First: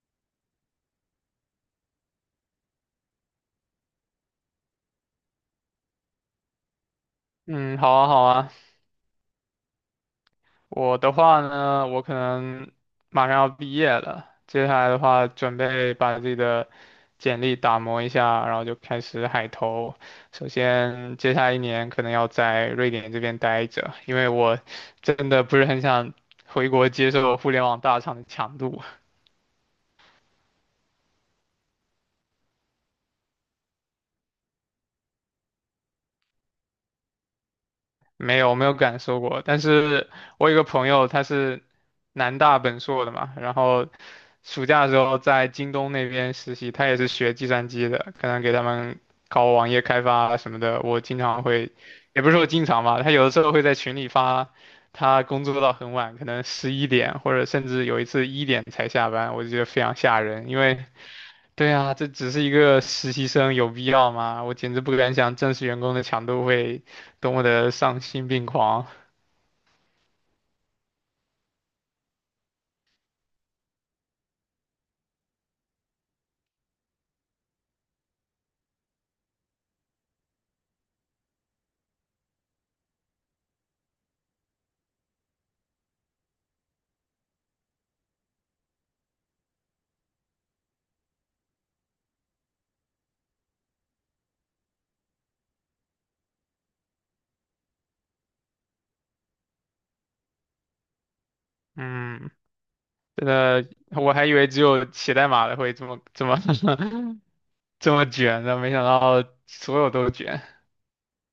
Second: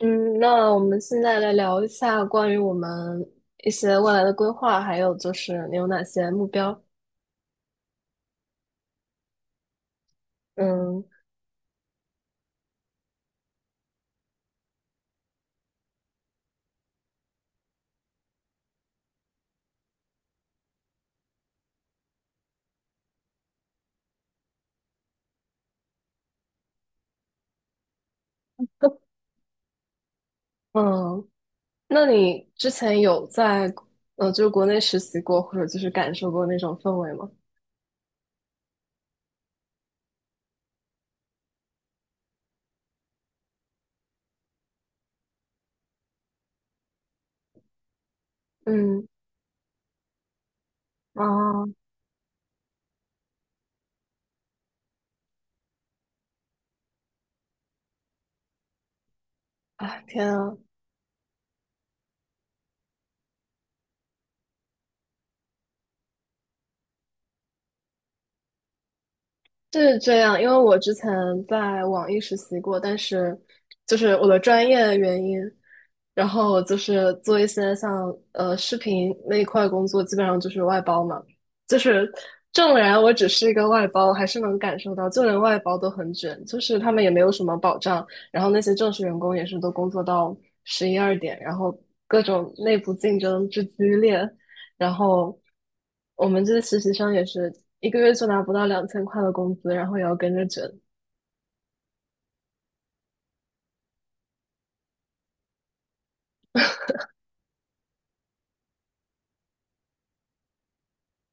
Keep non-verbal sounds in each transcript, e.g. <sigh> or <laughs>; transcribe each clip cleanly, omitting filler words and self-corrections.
嗯，那我们现在来聊一下关于我们一些未来的规划，还有就是你有哪些目标？嗯，好啊，好啊。我嗯的话呢，我可能马上要毕业了，接下来的话，准备把自己的简历打磨一下，然后就开始海投。首先，接下来一年可能要在瑞典这边待着，因为我真的不是很想回国接受互联网大厂的强度。嗯，那你之前有在就是国内实习过，或者就是感受过那种氛围吗？没有我没有感受过，但是我有个朋友他是南大本硕的嘛，然后暑假的时候在京东那边实习，他也是学计算机的，可能给他们嗯，搞网页开发啊什么的。我经常啊会，也不是说经常吧，他有的时候会在群里发，他工作到很晚，可能十一点或者甚至有一次一点才下班，我就觉得非常啊，吓天人，啊，因为对啊，这只是一个实习生，有必要吗？我简直不敢想正式员工的强度会多么的丧心病狂。是这样，因为我之前在网易实习过，但是就是我的专业原因。然后就是做一些像视频那一块工作，基本上就是外包嘛。就是纵然我只是一个外包，还是能感受到，就连外包都很卷，就是他们也没有什么保障。然后那些正式员工也是都工作到十一二点，然后各种内部竞争之激烈，然后我们这些实习生也是一个月就拿不到2000块的工资，然后也要跟着卷。嗯，真的，我还以为只有写代码的会这么这么 <laughs> 这么卷的，没想到所有都卷。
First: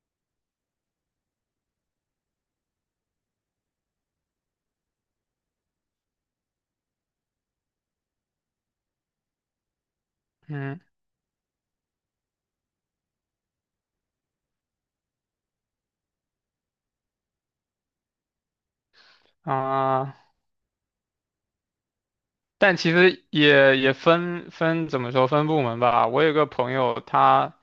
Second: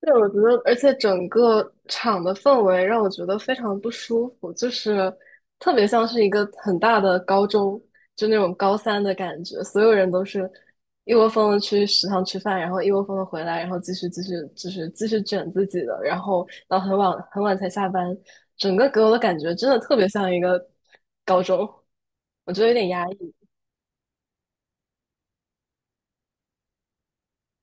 对，我觉得，而且整个场的氛围让我觉得非常不舒服，就是特别像是一个很大的高中，就那种高三的感觉，所有人都是嗯一窝蜂的去食堂吃饭，然后一窝蜂的回来，然后继续就是继续卷自己的，然后到很晚很晚才下班，整个给我的感觉真的特别啊，像一个高中，我觉得有但点其压实抑也分怎么说分部门吧。我有个朋友他。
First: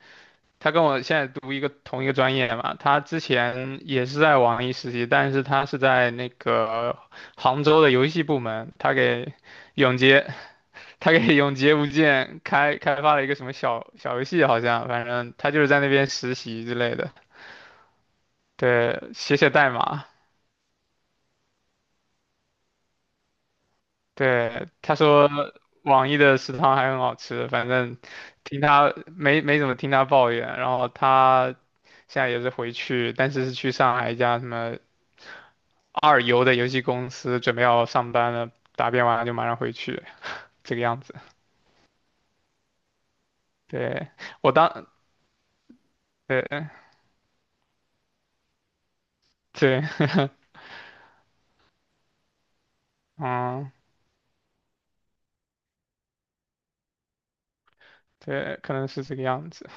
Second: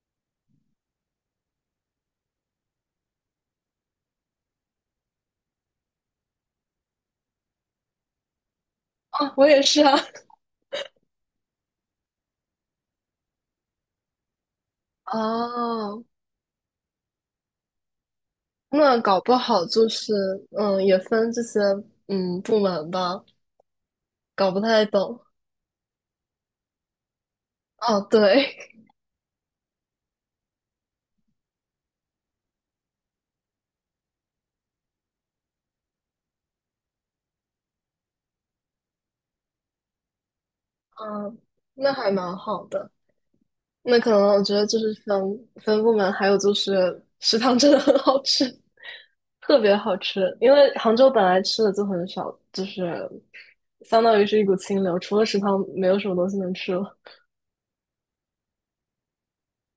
他跟我现在读同一个专业嘛，他之前也是在网易实习，但是他是在那个杭州的游戏部门，他啊，给我也是永啊，劫，<laughs> 他给永劫无间开发了一个什么小小游戏，好像反 <laughs> 正他就是在那哦，边实习之类的，那对，搞不写写好代就码，是，嗯，也分这些，嗯，部门吧，搞不对，太他懂。说网易的食堂还很好吃，反正哦，听对，他没怎么听他抱怨，然后他现在也是回去，但是是去上海一家什么二游的游戏公司，准备要上班了，答辩完了就马上回去，这个样子。嗯，那还蛮好的。那对，可能我我觉得当，就是分分部门，还有对就是食堂真的很好吃，特别对，好吃。因为杭州本来吃的就很少，就是嗯。相当于是一股清流，除了食堂没有什么东西能吃了。对，可能是这个样子。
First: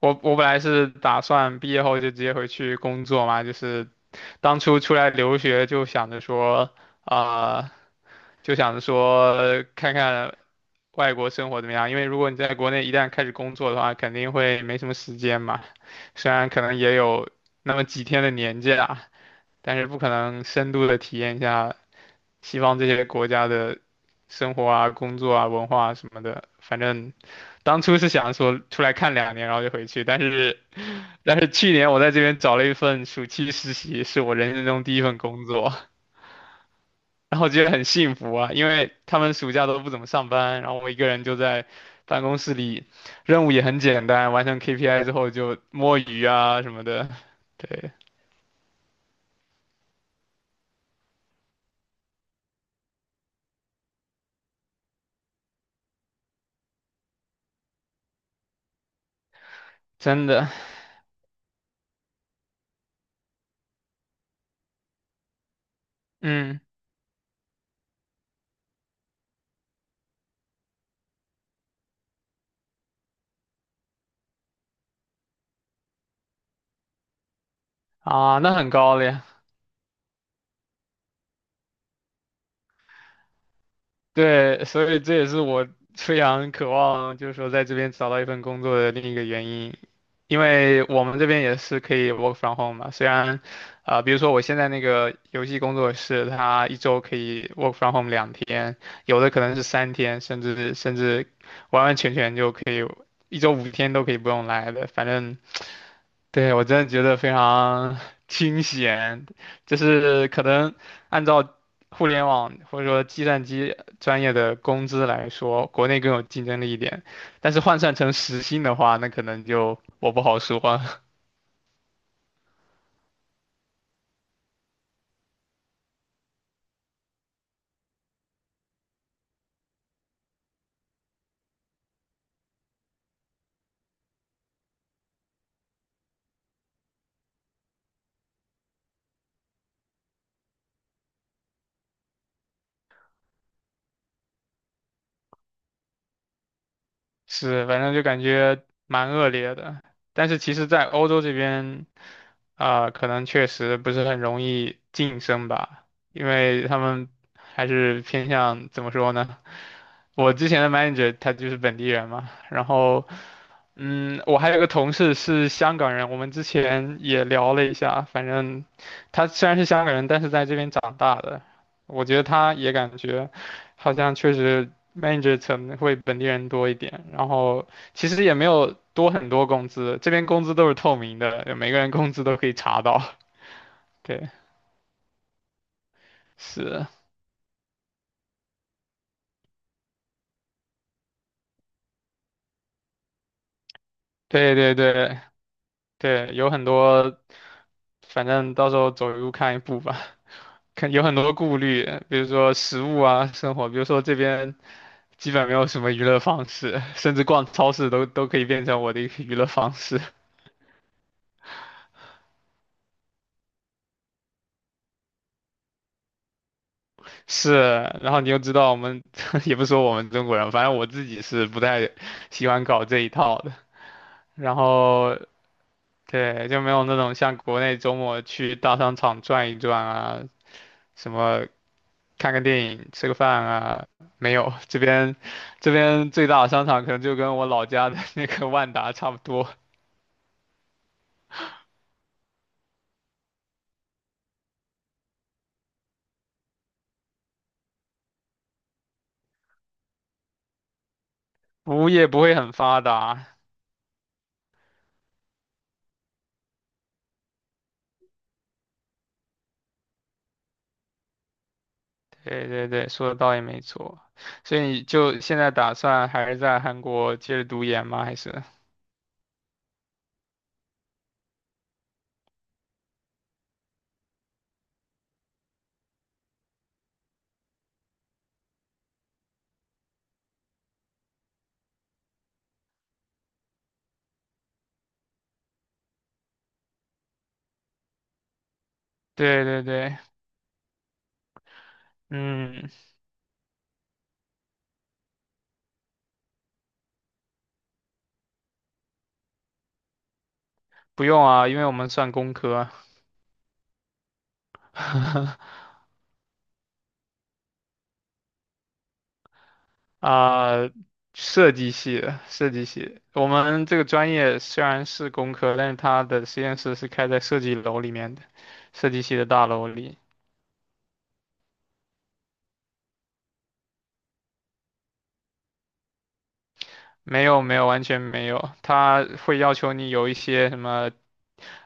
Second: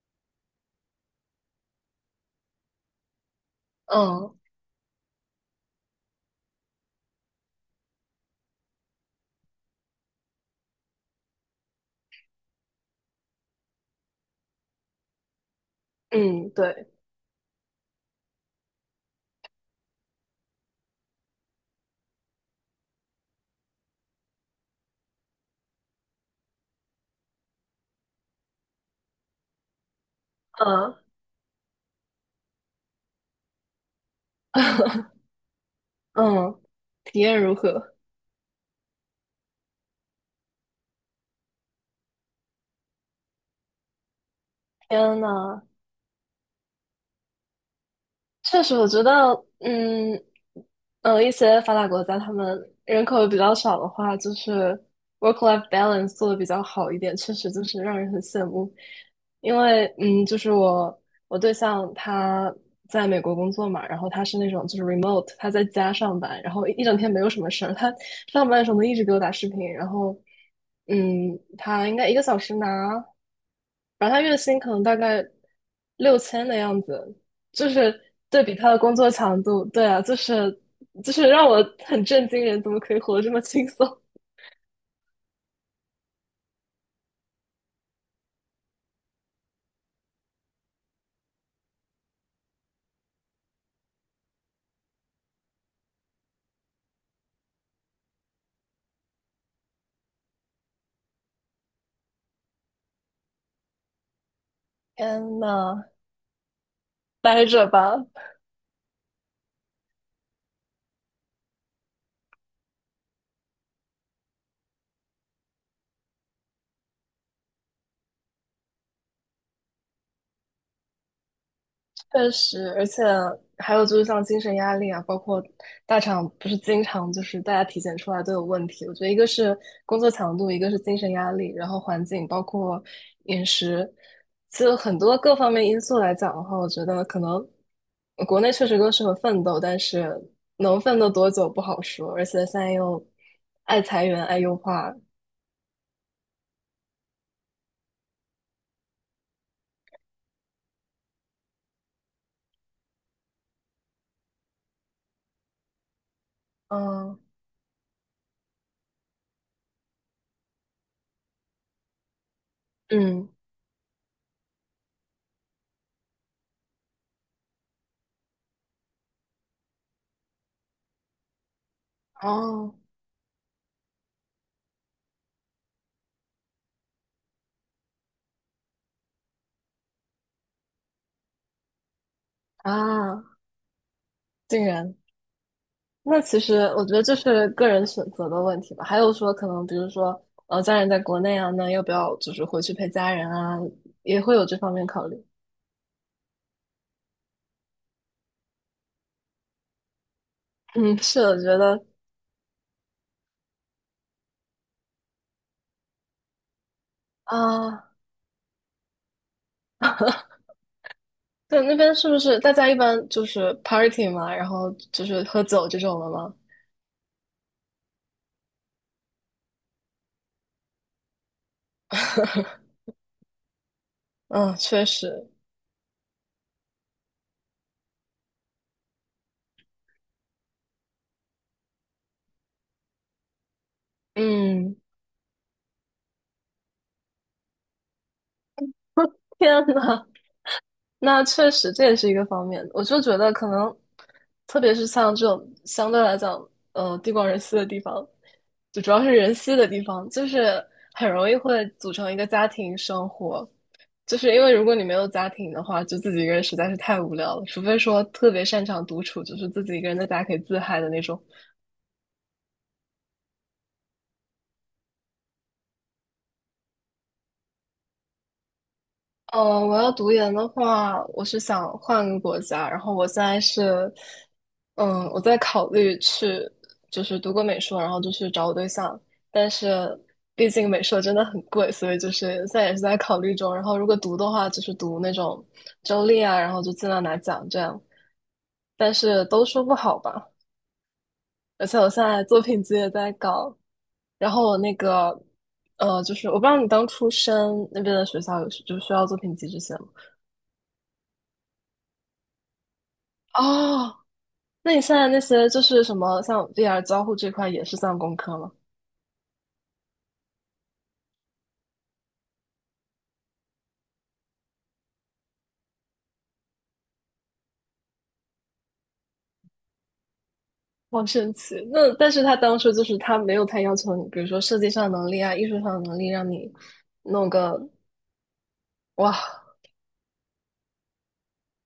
我本来是打算毕业后就直接回去工作嘛，就是嗯当初出来留学就想着说，啊、看看外国生活怎么样。因为如果你在国内一旦开始工作的话，肯定会没什么时间嘛。虽然嗯，可能对，也有那么几天的年假，但是不可能深度的体验一下西方这些国家的生活啊、工作啊、文化啊什么的。反正当初是想说出来看两年，然后就回去，但是嗯 去年我在这边找了一份暑期实习，是我人生中第一份 <laughs> 工作，嗯，体然验后如觉得很何？幸福啊，因为他们暑假都不怎么上班，然后我一个人就在办公室里，任务也很简单，完成 KPI 之天后就呐，摸鱼啊什么的，对，确实，我觉得，嗯，一些发达国家他们人口比较少的话，就是 work-life balance 做的比较好一点，确实就是让人很羡慕。因为，嗯，真就的，是我对象他在美国工作嘛，然后他是那种就是 remote,他在家上班，然嗯，后一整天没有什么事儿，他上班的时候能一直给我打视频，然后，他应该一个小时拿。然后他月薪可能大概6000的样子，就是啊，对比那他很的工高了作呀。强度，对啊，就是让我很震惊，人怎么可以活得这么轻松？对，所以这也是我非常渴望，就是说在这边找到一份工作的另一个原因，因为我们这边也是可以 work from home 嘛。虽然，比如说我现在那个游戏工作室，它一周可以 work from home 两天，有的可能是三天，甚至完完全全就可以一周五天都可以不用来的，反正天呐，对，我真的觉得非待着常吧，清闲，就是可能按照互联网或者说计算机专业的工资来说，国内更有竞争力一点，但是换算成时薪的话，那可能就我不好说。<laughs> 确实，而且还有就是像精神压力啊，包括大厂不是经常就是大家体检出来都有问题。我觉得一个是工作强度，一个是精神压力，然后环境包括饮食，其实很多各方面因素来讲的话，我觉得可能国内确实更适合奋斗，但是能奋斗多久不好说。而且现在又爱裁员、爱优化，是，反正就感觉蛮恶劣的。但是其实，在欧洲这边，可能确实不是很容易晋升吧，因为他们嗯还是偏向怎么说呢？我之前的 manager 他就是本地人嘛，然后，嗯，我还有个同事是香港人，我们之前也聊了一下，反正他虽然是香港人，但是在这边长大的，我觉得他也哦感觉好像确实 manager 层会本地人多一点，然后其实也没有多很多工资，这边工资都是透明的，每个人工资都可以查到。啊，对，竟然。那其实我是，觉得这是个人选择的问题吧。还有说，可能比如说，家人在国内啊，那要不要就是回去陪家人啊，也会有这对方对面考对虑。对，有很多，反正到时候走一步看一步吧。<laughs> 看嗯，有很是的，多我顾觉虑，得比如说食物啊，生活，比如说这边基本没有什么娱乐方式，甚至逛超啊，市都都可以变成我的一个娱乐方式。对，那边是不是大家一般就是 party 嘛，然后就是喝酒这种的吗？是，然后你又知道我们 <laughs> 也不说我们中国人，反正我自己是不太喜欢搞这一套的。嗯，然确后实，对，就没有那种像国内周末去大商场转一转啊，什么看个电影、吃个饭啊，没有。嗯，这边最大的商场可能就跟我老家的 <laughs> 那个万达差不多，天呐，那确实这也是一个方面。我就觉得可能，特别是像这种相对来讲，地广人稀的地方，就主要是人稀的地方，就是很容易会服务组业成一不个会家很庭发生达。活。就是因为如果你没有家庭的话，就自己一个人实在是太无聊了，除非说特别擅长独处，就是自己一个人在家可以自嗨的那种。对对对，说的倒也没错。所以你就现在打算还是在韩国接着读研吗？还是？我要读研的话，我是想换个国家，然后我现在是，我在考虑去，就是读个美术，然后就去找我对象，但是毕竟美术真的很贵，所以就是现在也是在考虑中。然后如果读的话，就是读那种周立啊，然后就尽量拿奖这样，但是对都说对不对，好吧。而且我现在作品嗯，集也在搞，然后我那个，就是我不知道你当初申那边的学校有就需要作品集这些吗？不用啊，因为我们算工科。哦，那你现在那 <laughs> 些就是什么，像 VR 交互这块也是算工科吗？啊、设计系的，设计系。我们这个专业虽然是工科，但是它的实验室是开在设计楼里面的，设计系的大楼里。好神奇。那但是他当初就是他没有太要求你，比如说设计上的能力啊、艺术上的能力，让你没弄有，没个有，完全没有。它会要哇求你有一些什么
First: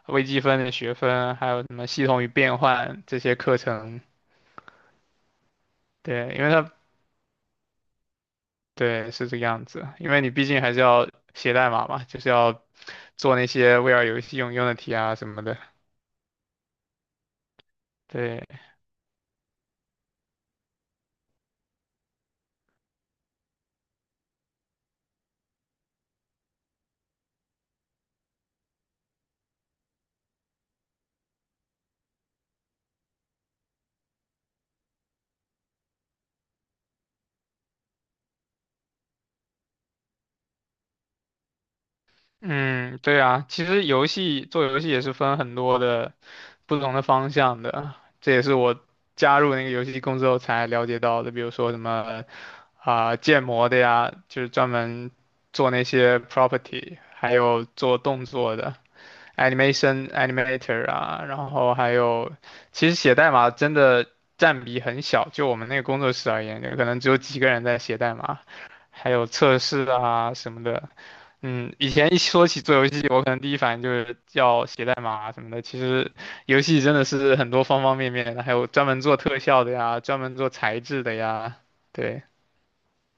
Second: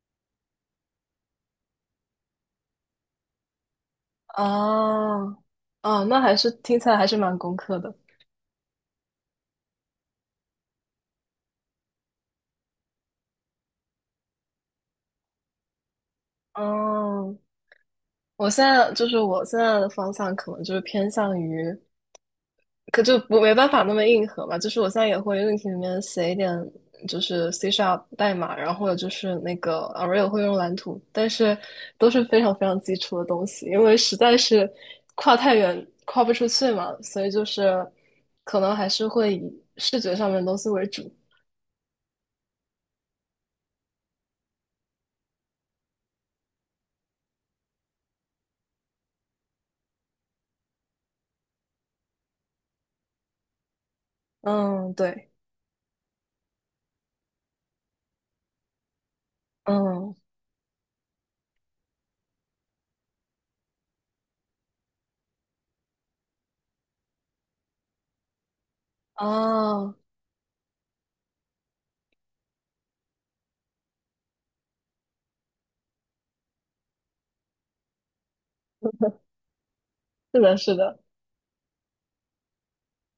微积分的学分，还有什么系统与变换这些课程。啊啊，那对，还因为是它听起来还是蛮工科的。对是这个样子，因为你毕竟还是要写代码嘛，就是要做那些 VR 游戏用用的题啊什么的。嗯，对，我现在就是我现在的方向可能就是偏向于。可就不没办法那么硬核嘛，就是我现在也会 u 题里面写一点，就是 C Sharp 代码，然后或者就是那个 Unreal 会用蓝图，但是都是非常非常基础的东西，因为实在是跨太远，跨不出去嘛，所以就是可能还是会以视觉上面的东西为主。嗯，对啊，其实做游戏也是分很多的不同的方向的，这也是我加入那个游戏公司后才了解到的，比如说什么建模的呀，就是专嗯，门对，做那些 property,还有做动作的 嗯，animator 啊，然后还有其实写代码真的占比很小，就我们那个工作室而言，可能只有几个人在写代码，还有测试哦，啊什么的。嗯，以前一说起做游戏，我可能第一反应就是要写代码啊什么的。其实游戏真的是很多方方面面的，还有专门做特效的呀，专门是做的，是材的，质的呀。对，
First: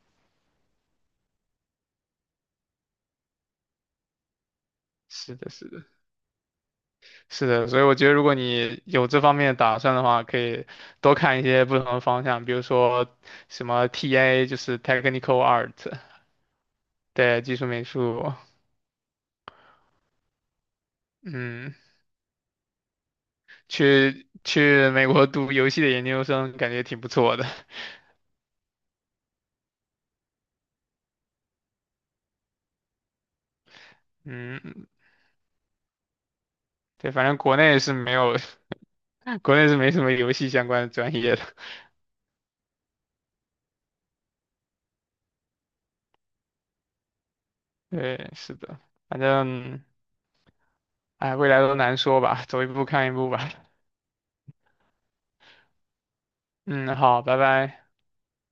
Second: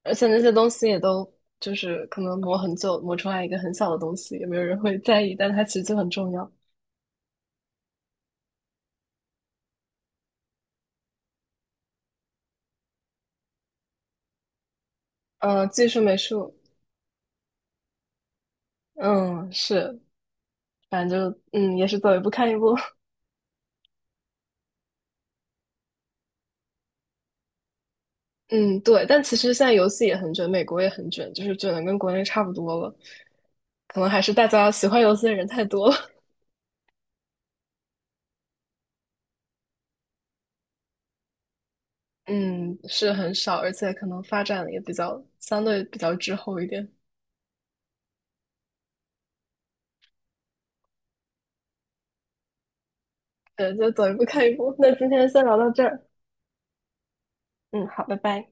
而且那些东西也都就是可能磨很久，磨出来一个很小的东西，也没有人会在意，是的，但它是其实的，就很重要。是的。所以我觉得，如果你有这方面的打算的话，可以多看一些不同的方向，比如说什么 TA,就是 Technical 嗯，Art,技术美术，对，技术美术。嗯，是，反正就嗯，嗯，也是走一步看一步，去美国读游戏的研究生，感觉挺不错的。<laughs> 嗯，对。但其实现在游戏也很卷，美国也很卷，就是卷的跟国内差不多了。可能还是大家喜嗯，欢游戏的人太多了，对，反正国内是没有。国内是没什么游戏相关的专业的。<laughs> 嗯，是很少，而且可能发展也比较相对比较滞后一点。<laughs> 对，是的，反正，哎，未来都难说吧，走一步看一步吧。对，就走一步看一步。那今天先聊到这儿，嗯，好，拜嗯，拜。好，拜拜。